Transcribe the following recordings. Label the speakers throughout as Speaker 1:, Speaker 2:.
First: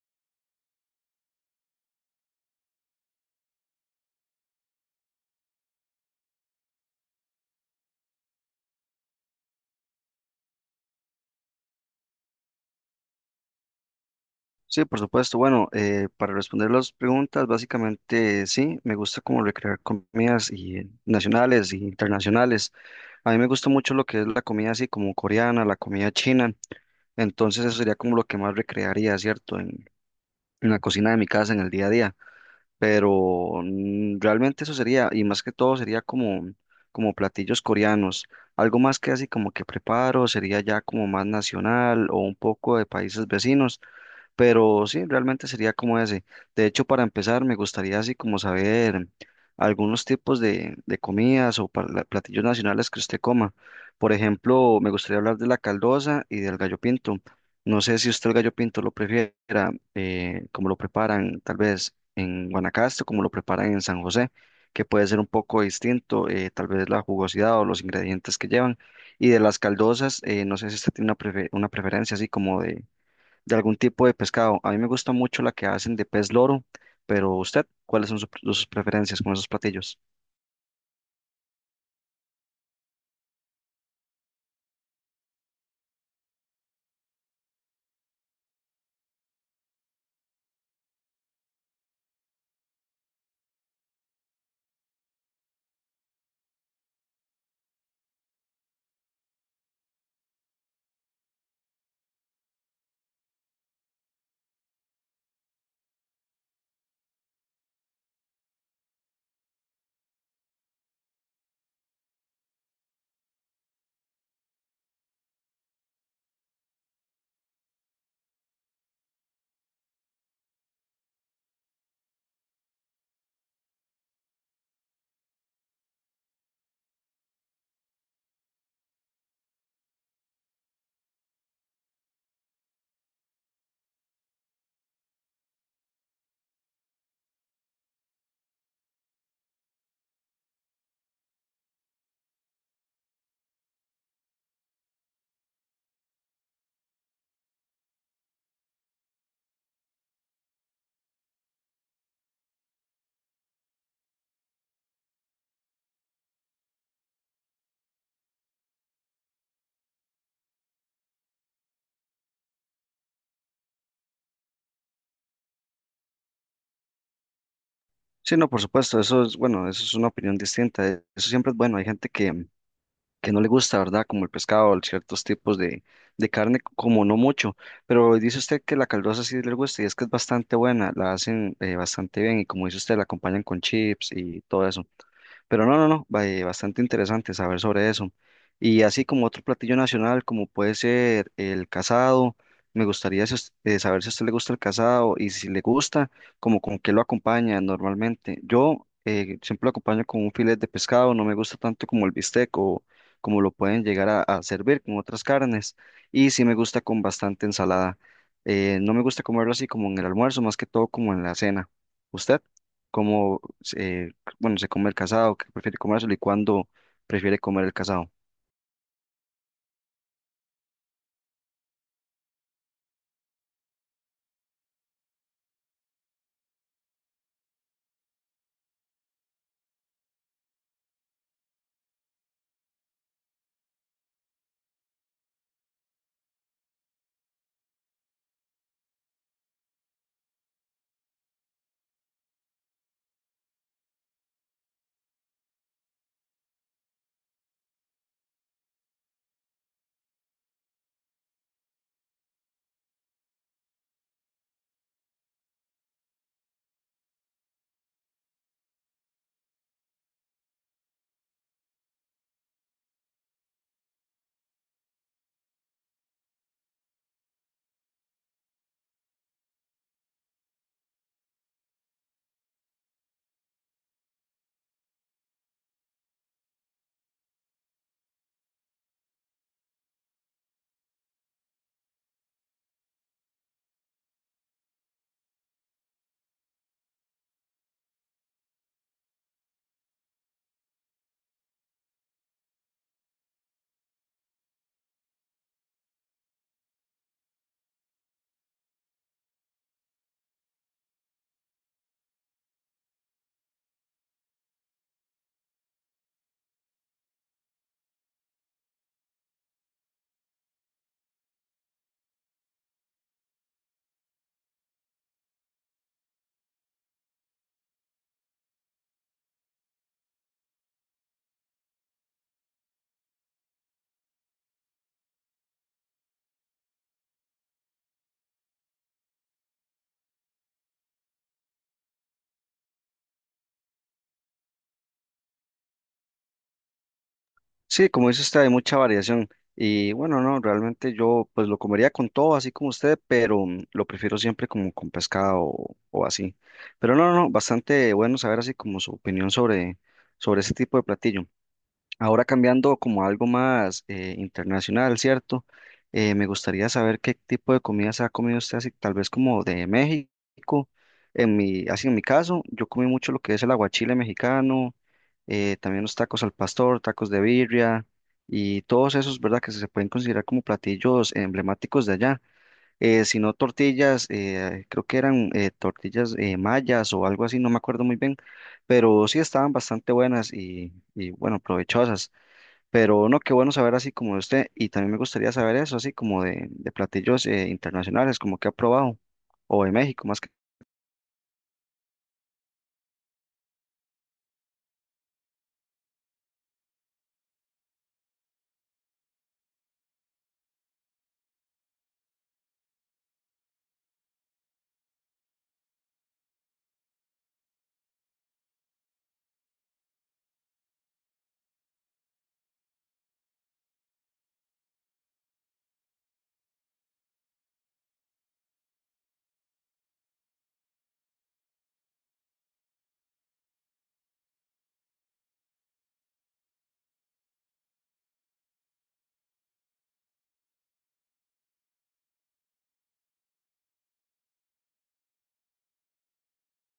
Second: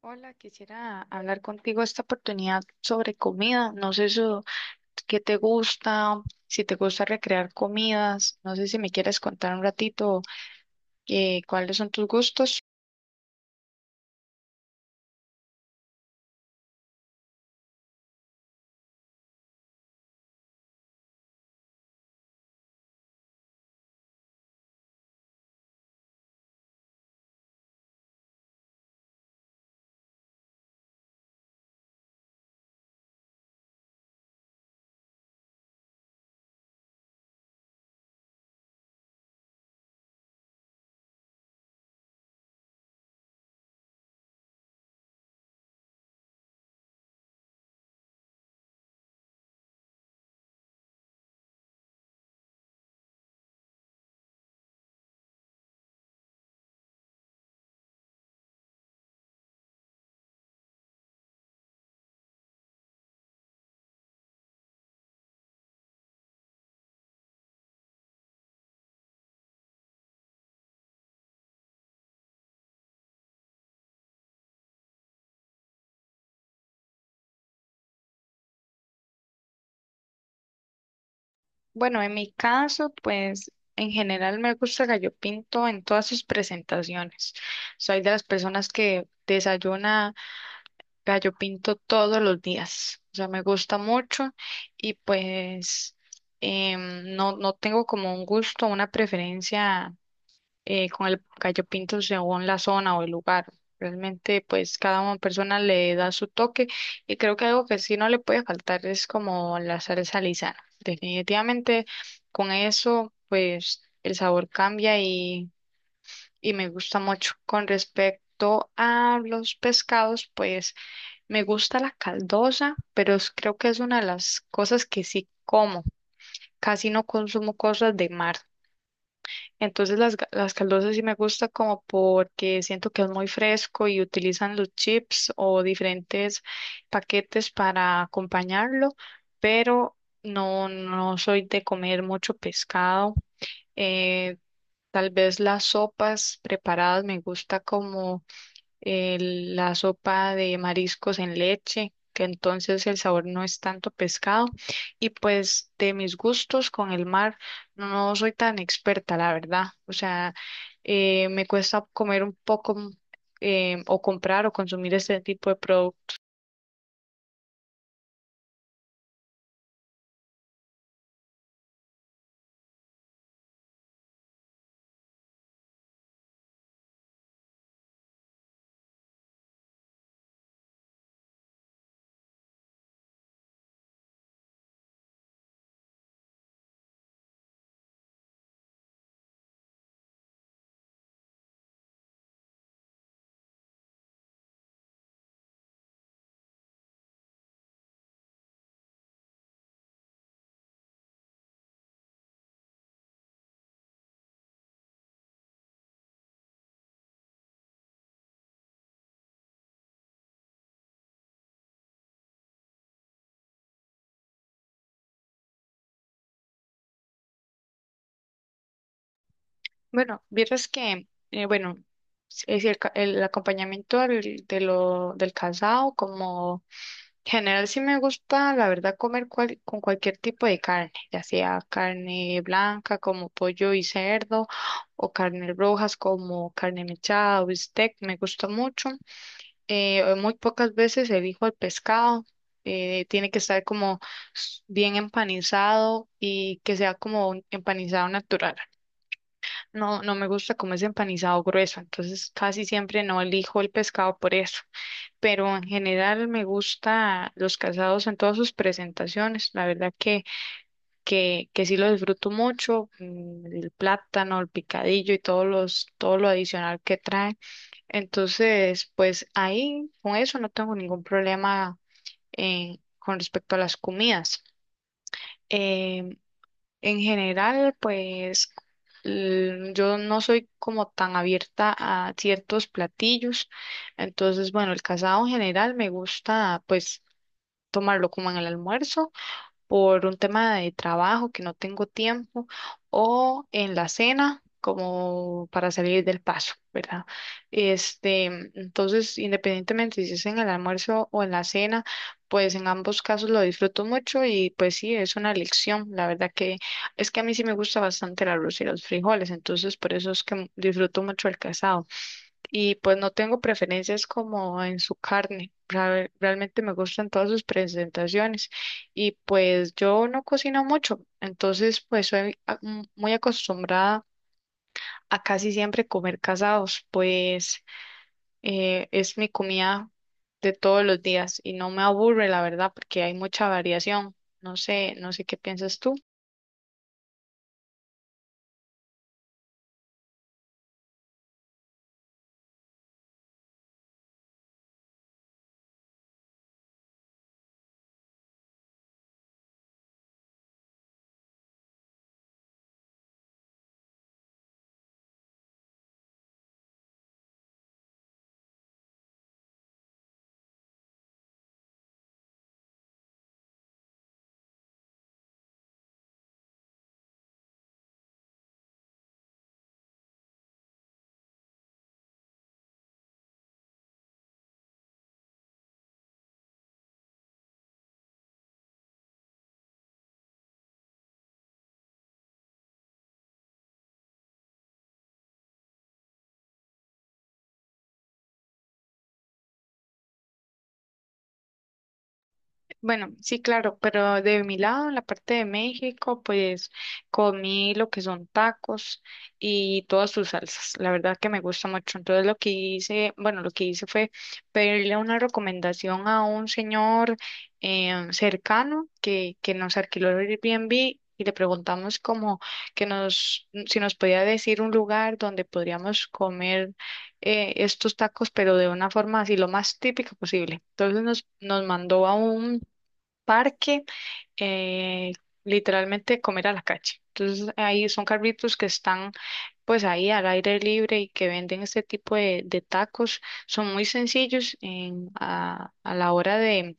Speaker 1: Hola, quisiera hablar contigo esta oportunidad sobre comida. No sé eso, qué te gusta, si te gusta recrear comidas. No sé si me quieres contar un ratito cuáles son tus gustos.
Speaker 2: Sí, por supuesto. Bueno, para responder las preguntas, básicamente sí, me gusta como recrear comidas y, nacionales e internacionales. A mí me gusta mucho lo que es la comida así como coreana, la comida china. Entonces eso sería como lo que más recrearía, ¿cierto? En la cocina de mi casa, en el día a día. Pero realmente eso sería, y más que todo sería como, como platillos coreanos. Algo más que así como que preparo sería ya como más nacional o un poco de países vecinos. Pero sí, realmente sería como ese. De hecho, para empezar, me gustaría así como saber algunos tipos de comidas o platillos nacionales que usted coma. Por ejemplo, me gustaría hablar de la caldosa y del gallo pinto. No sé si usted el gallo pinto lo prefiera, como lo preparan tal vez en Guanacaste, como lo preparan en San José, que puede ser un poco distinto, tal vez la jugosidad o los ingredientes que llevan. Y de las caldosas, no sé si usted tiene una, una preferencia así como de algún tipo de pescado. A mí me gusta mucho la que hacen de pez loro, pero usted, ¿cuáles son sus preferencias con esos platillos?
Speaker 1: Bueno, en mi caso, pues en general me gusta el gallo pinto en todas sus presentaciones. Soy de las personas que desayuna gallo pinto todos los días. O sea, me gusta mucho y pues no tengo como un gusto, una preferencia con el gallo pinto según la zona o el lugar. Realmente, pues cada una persona le da su toque y creo que algo que sí no le puede faltar es como la salsa lisana. Definitivamente, con eso, pues el sabor cambia y me gusta mucho. Con respecto a los pescados, pues me gusta la caldosa, pero creo que es una de las cosas que sí como. Casi no consumo cosas de mar. Entonces las caldosas sí me gusta como porque siento que es muy fresco y utilizan los chips o diferentes paquetes para acompañarlo, pero no soy de comer mucho pescado. Eh, Tal vez las sopas preparadas me gusta como la sopa de mariscos en leche, que entonces el sabor no es tanto pescado. Y pues de mis gustos con el mar, no soy tan experta, la verdad. O sea, me cuesta comer un poco o comprar o consumir este tipo de productos.
Speaker 2: Sí, no, por supuesto, eso es, bueno, eso es una opinión distinta. Eso siempre es bueno. Hay gente que no le gusta, ¿verdad? Como el pescado, ciertos tipos de carne, como no mucho. Pero dice usted que la caldosa sí le gusta y es que es bastante buena, la hacen bastante bien y como dice usted, la acompañan con chips y todo eso. Pero no, no, no, bastante interesante saber sobre eso. Y así como otro platillo nacional, como puede ser el casado, me gustaría si saber si a usted le gusta el casado y si le gusta, como con qué lo acompaña normalmente. Yo siempre lo acompaño con un filete de pescado, no me gusta tanto como el bistec o como lo pueden llegar a servir con otras carnes. Y sí me gusta con bastante ensalada. No me gusta comerlo así como en el almuerzo, más que todo como en la cena. ¿Usted? ¿Cómo eh, bueno, se come el casado, que prefiere comérselo y cuándo prefiere comer el casado?
Speaker 1: Bueno, vieras que, bueno, es decir, el acompañamiento del casado, como en general sí me gusta, la verdad, comer con cualquier tipo de carne, ya sea carne blanca como pollo y cerdo, o carnes rojas como carne mechada o bistec, me gusta mucho. Muy pocas veces elijo el pescado, tiene que estar como bien empanizado y que sea como un empanizado natural. No me gusta como es empanizado grueso, entonces casi siempre no elijo el pescado por eso, pero en general me gusta los casados en todas sus presentaciones, la verdad que sí lo disfruto mucho, mm, el plátano, el picadillo y todo lo adicional que trae, entonces pues ahí con eso no tengo ningún problema con respecto a las comidas. Em, en general, pues yo no soy como tan abierta a ciertos platillos, entonces, bueno, el casado en general me gusta pues tomarlo como en el almuerzo por un tema de trabajo que no tengo tiempo o en la cena como para salir del paso, ¿verdad? Este, entonces, independientemente si es en el almuerzo o en la cena, pues en ambos casos lo disfruto mucho y pues sí, es una elección. La verdad que es que a mí sí me gusta bastante el arroz y los frijoles, entonces por eso es que disfruto mucho el casado y pues no tengo preferencias como en su carne. Realmente me gustan todas sus presentaciones y pues yo no cocino mucho, entonces pues soy muy acostumbrada a casi siempre comer casados, pues es mi comida de todos los días y no me aburre la verdad porque hay mucha variación. No sé, no sé qué piensas tú.
Speaker 2: Sí, como dice usted, hay mucha variación. Y bueno, no, realmente yo pues lo comería con todo, así como usted, pero lo prefiero siempre como con pescado o así. Pero no, no, no, bastante bueno saber así como su opinión sobre, sobre ese tipo de platillo. Ahora cambiando como a algo más internacional, ¿cierto? Me gustaría saber qué tipo de comidas ha comido usted, así, tal vez como de México. En mi, así en mi caso, yo comí mucho lo que es el aguachile mexicano, también los tacos al pastor, tacos de birria y todos esos, ¿verdad? Que se pueden considerar como platillos emblemáticos de allá. Si no tortillas, creo que eran tortillas mayas o algo así, no me acuerdo muy bien, pero sí estaban bastante buenas y bueno, provechosas. Pero no, qué bueno saber así como de usted. Y también me gustaría saber eso, así como de platillos internacionales, como que ha probado, o de México más que.
Speaker 1: Bueno, sí, claro, pero de mi lado, en la parte de México, pues comí lo que son tacos y todas sus salsas. La verdad que me gusta mucho. Entonces lo que hice, bueno, lo que hice fue pedirle una recomendación a un señor cercano que nos alquiló el Airbnb y le preguntamos como que nos, si nos podía decir un lugar donde podríamos comer estos tacos, pero de una forma así lo más típica posible. Entonces nos mandó a un parque, eh, literalmente comer a la calle. Entonces ahí son carritos que están pues ahí al aire libre y que venden este tipo de tacos. Son muy sencillos a la hora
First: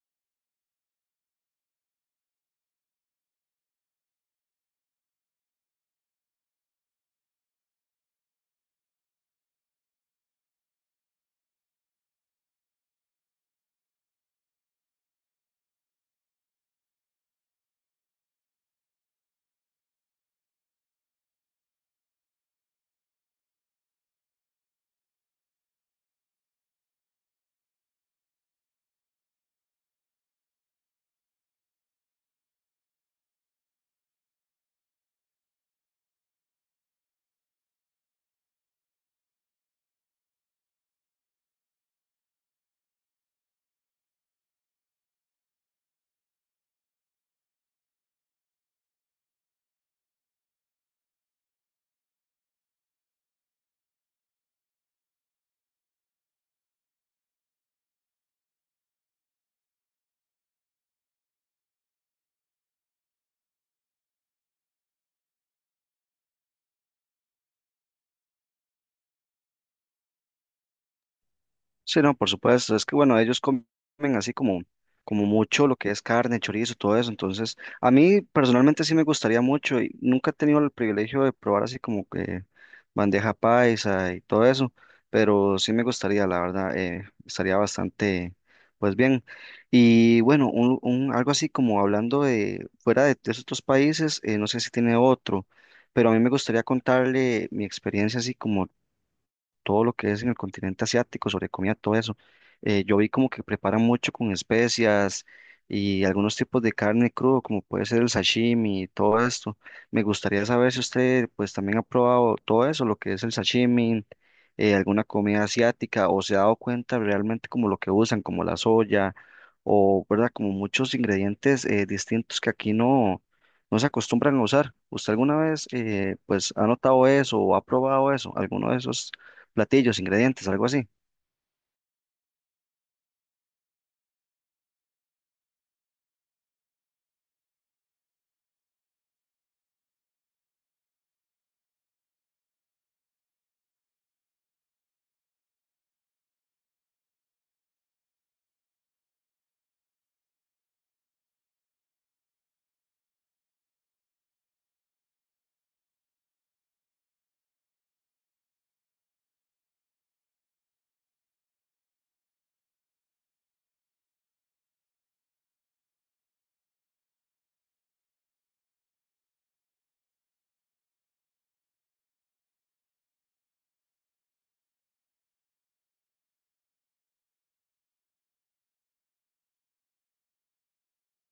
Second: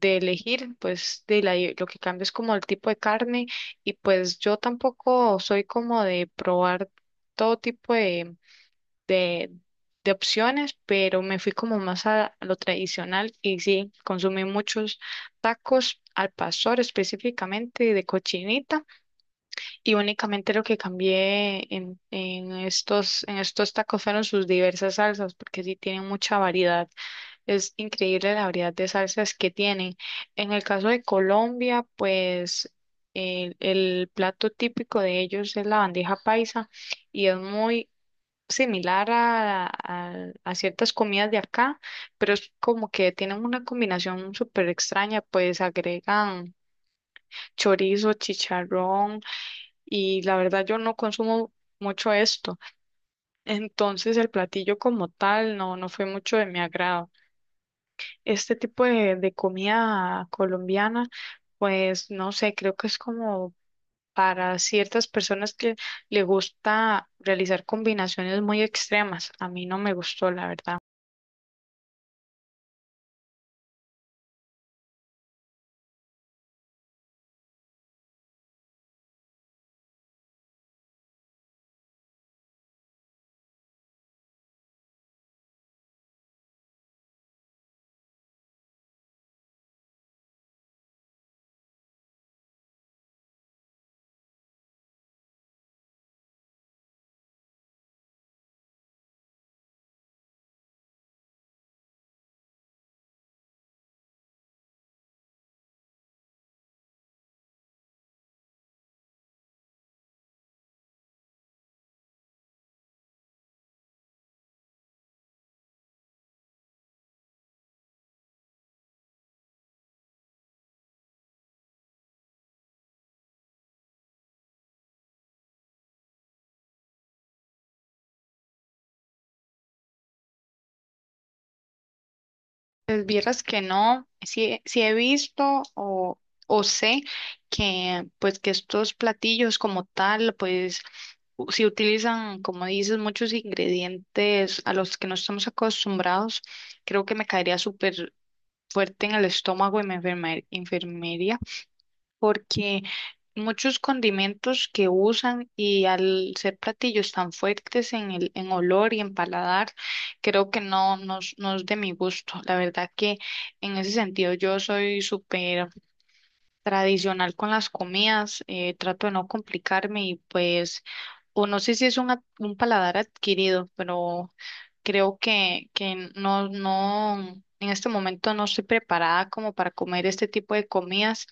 Speaker 1: de elegir, pues lo que cambia es como el tipo de carne y pues yo tampoco soy como de probar todo tipo de, de opciones, pero me fui como más a lo tradicional y sí, consumí muchos tacos al pastor específicamente de cochinita y únicamente lo que cambié en estos tacos fueron sus diversas salsas porque sí tienen mucha variedad. Es increíble la variedad de salsas que tienen. En el caso de Colombia, pues el plato típico de ellos es la bandeja paisa y es muy similar a ciertas comidas de acá, pero es como que tienen una combinación súper extraña, pues agregan chorizo, chicharrón y la verdad yo no consumo mucho esto, entonces el platillo como tal no fue mucho de mi agrado. Este tipo de comida colombiana, pues no sé, creo que es como para ciertas personas que le gusta realizar combinaciones muy extremas. A mí no me gustó, la verdad.
Speaker 2: Sí, no, por supuesto. Es que bueno, ellos comen así como, como mucho lo que es carne, chorizo, todo eso. Entonces, a mí personalmente sí me gustaría mucho y nunca he tenido el privilegio de probar así como que bandeja paisa y todo eso, pero sí me gustaría, la verdad, estaría bastante, pues bien. Y bueno, algo así como hablando de fuera de esos otros países, no sé si tiene otro, pero a mí me gustaría contarle mi experiencia así como todo lo que es en el continente asiático, sobre comida, todo eso. Yo vi como que preparan mucho con especias y algunos tipos de carne crudo, como puede ser el sashimi y todo esto. Me gustaría saber si usted pues también ha probado todo eso, lo que es el sashimi, alguna comida asiática, o se ha dado cuenta realmente como lo que usan, como la soya, o verdad, como muchos ingredientes distintos que aquí no, no se acostumbran a usar. ¿Usted alguna vez pues ha notado eso o ha probado eso, alguno de esos platillos, ingredientes, algo así?
Speaker 1: Pues vieras que no, sí, sí he visto o sé que pues que estos platillos como tal, pues si utilizan, como dices, muchos ingredientes a los que no estamos acostumbrados, creo que me caería súper fuerte en el estómago y me enfermaría porque muchos condimentos que usan y al ser platillos tan fuertes en el, en olor y en paladar, creo que no, no es de mi gusto. La verdad que en ese sentido yo soy súper tradicional con las comidas, trato de no complicarme y pues, o no sé si es un paladar adquirido, pero creo que no, en este momento no estoy preparada como para comer este tipo de comidas,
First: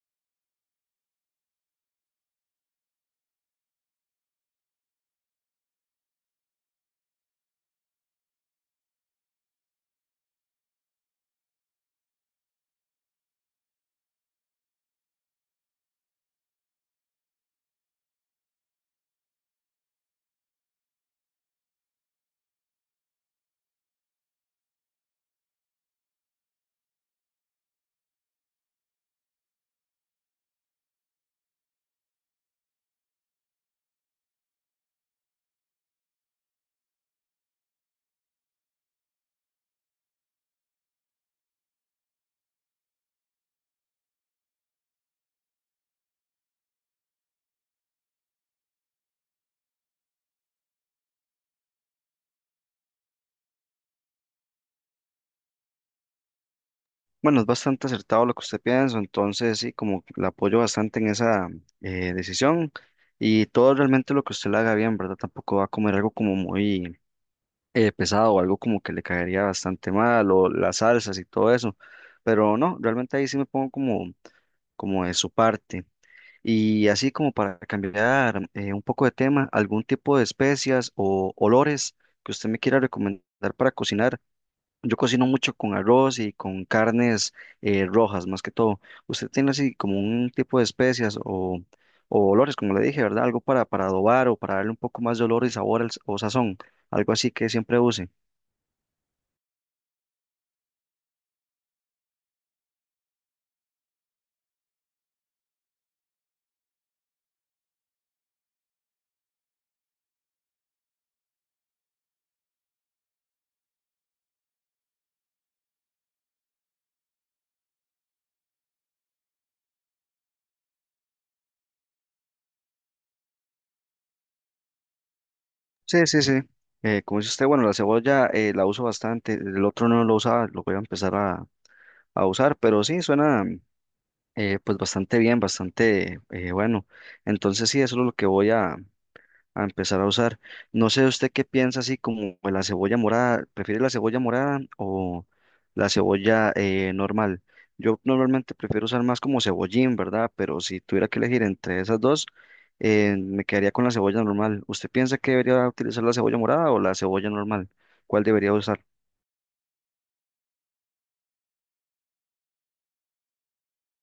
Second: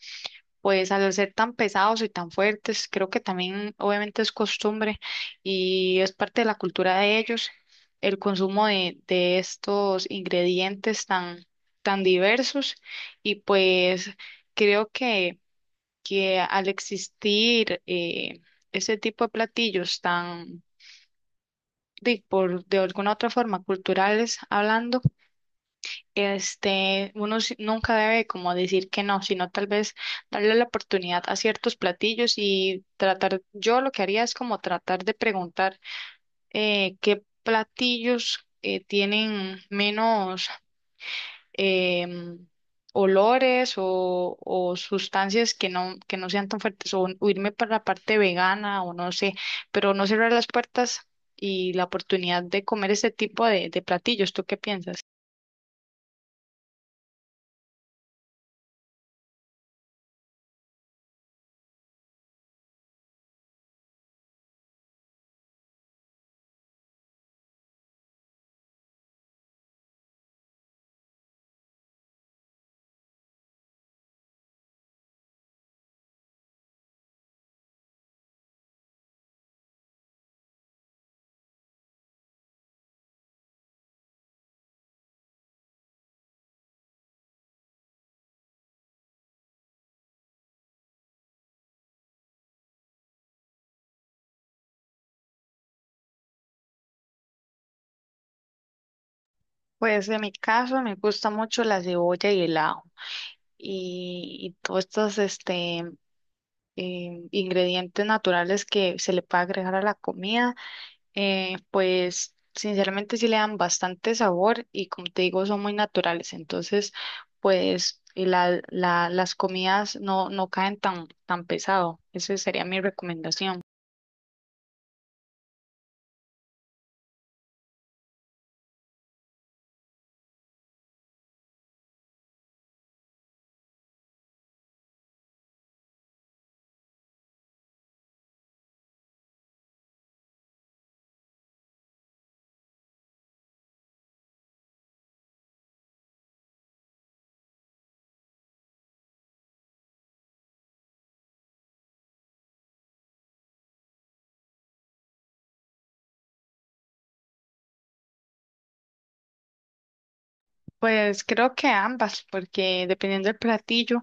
Speaker 1: pues al ser tan pesados y tan fuertes, creo que también obviamente es costumbre y es parte de la cultura de ellos el consumo de estos ingredientes tan diversos y pues creo que al existir ese tipo de platillos de alguna otra forma, culturales hablando, uno nunca debe como decir que no, sino tal vez darle la oportunidad a ciertos platillos y tratar, yo lo que haría es como tratar de preguntar qué platillos tienen menos em, olores o sustancias que que no sean tan fuertes, o irme para la parte vegana o no sé, pero no cerrar las puertas y la oportunidad de comer este tipo de platillos. ¿Tú qué piensas?
Speaker 2: Bueno, es bastante acertado lo que usted piensa, entonces sí, como que la apoyo bastante en esa decisión y todo realmente lo que usted le haga bien, ¿verdad? Tampoco va a comer algo como muy pesado o algo como que le caería bastante mal o las salsas y todo eso, pero no, realmente ahí sí me pongo como, como de su parte. Y así como para cambiar un poco de tema, algún tipo de especias o olores que usted me quiera recomendar para cocinar. Yo cocino mucho con arroz y con carnes rojas, más que todo. ¿Usted tiene así como un tipo de especias o olores, como le dije, ¿verdad? Algo para adobar o para darle un poco más de olor y sabor o sazón, algo así que siempre use?
Speaker 1: Pues en mi caso me gusta mucho la cebolla y el ajo y todos estos ingredientes naturales que se le puede agregar a la comida. Pues sinceramente sí le dan bastante sabor y como te digo son muy naturales, entonces pues y las comidas no caen tan pesado. Esa sería mi recomendación.
Speaker 2: Sí, sí, sí. Como dice usted, bueno, la cebolla la uso bastante, el otro no lo usaba, lo voy a empezar a usar, pero sí, suena pues bastante bien, bastante bueno. Entonces sí, eso es lo que voy a empezar a usar. No sé usted qué piensa así como de la cebolla morada, ¿prefiere la cebolla morada o la cebolla normal? Yo normalmente prefiero usar más como cebollín, ¿verdad? Pero si tuviera que elegir entre esas dos, me quedaría con la cebolla normal. ¿Usted piensa que debería utilizar la cebolla morada o la cebolla normal? ¿Cuál debería usar?
Speaker 1: Pues creo que ambas, porque dependiendo del platillo,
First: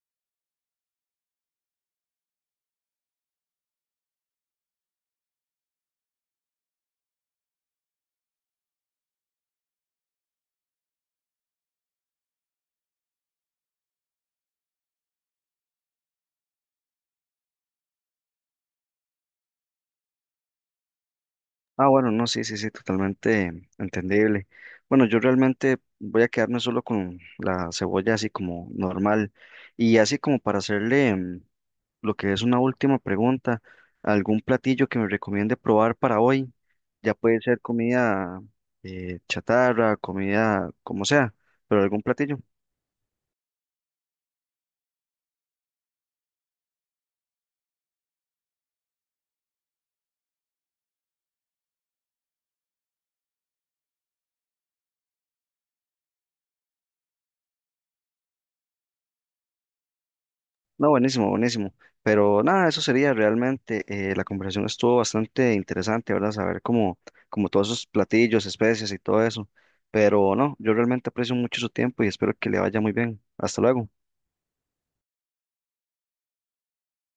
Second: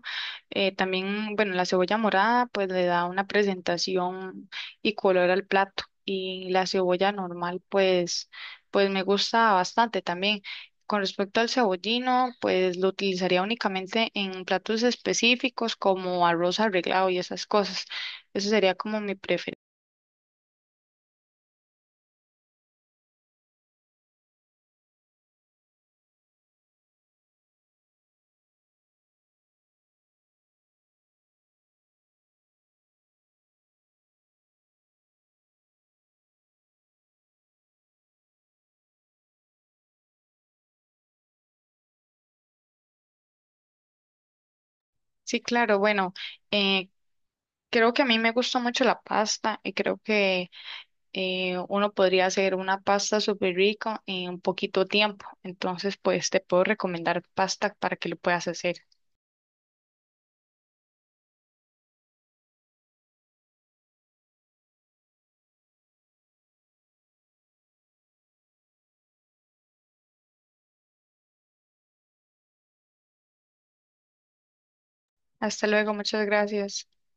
Speaker 1: también, bueno, la cebolla morada pues le da una presentación y color al plato y la cebolla normal pues me gusta bastante también. Con respecto al cebollino, pues lo utilizaría únicamente en platos específicos como arroz arreglado y esas cosas. Eso sería como mi preferencia.
Speaker 2: Ah, bueno, no, sí, sí, sí, totalmente entendible. Bueno, yo realmente voy a quedarme solo con la cebolla así como normal y así como para hacerle lo que es una última pregunta, ¿algún platillo que me recomiende probar para hoy? Ya puede ser comida chatarra, comida como sea, pero algún platillo.
Speaker 1: Sí, claro, bueno, eh, creo que a mí me gusta mucho la pasta y creo que uno podría hacer una pasta súper rica en poquito tiempo. Entonces, pues te puedo recomendar pasta para que lo puedas hacer.
Speaker 2: No, buenísimo, buenísimo. Pero nada, eso sería realmente, la conversación estuvo bastante interesante, ¿verdad? Saber cómo, como todos esos platillos, especies y todo eso. Pero no, yo realmente aprecio mucho su tiempo y espero que le vaya muy bien. Hasta luego.
Speaker 1: Hasta luego, muchas gracias.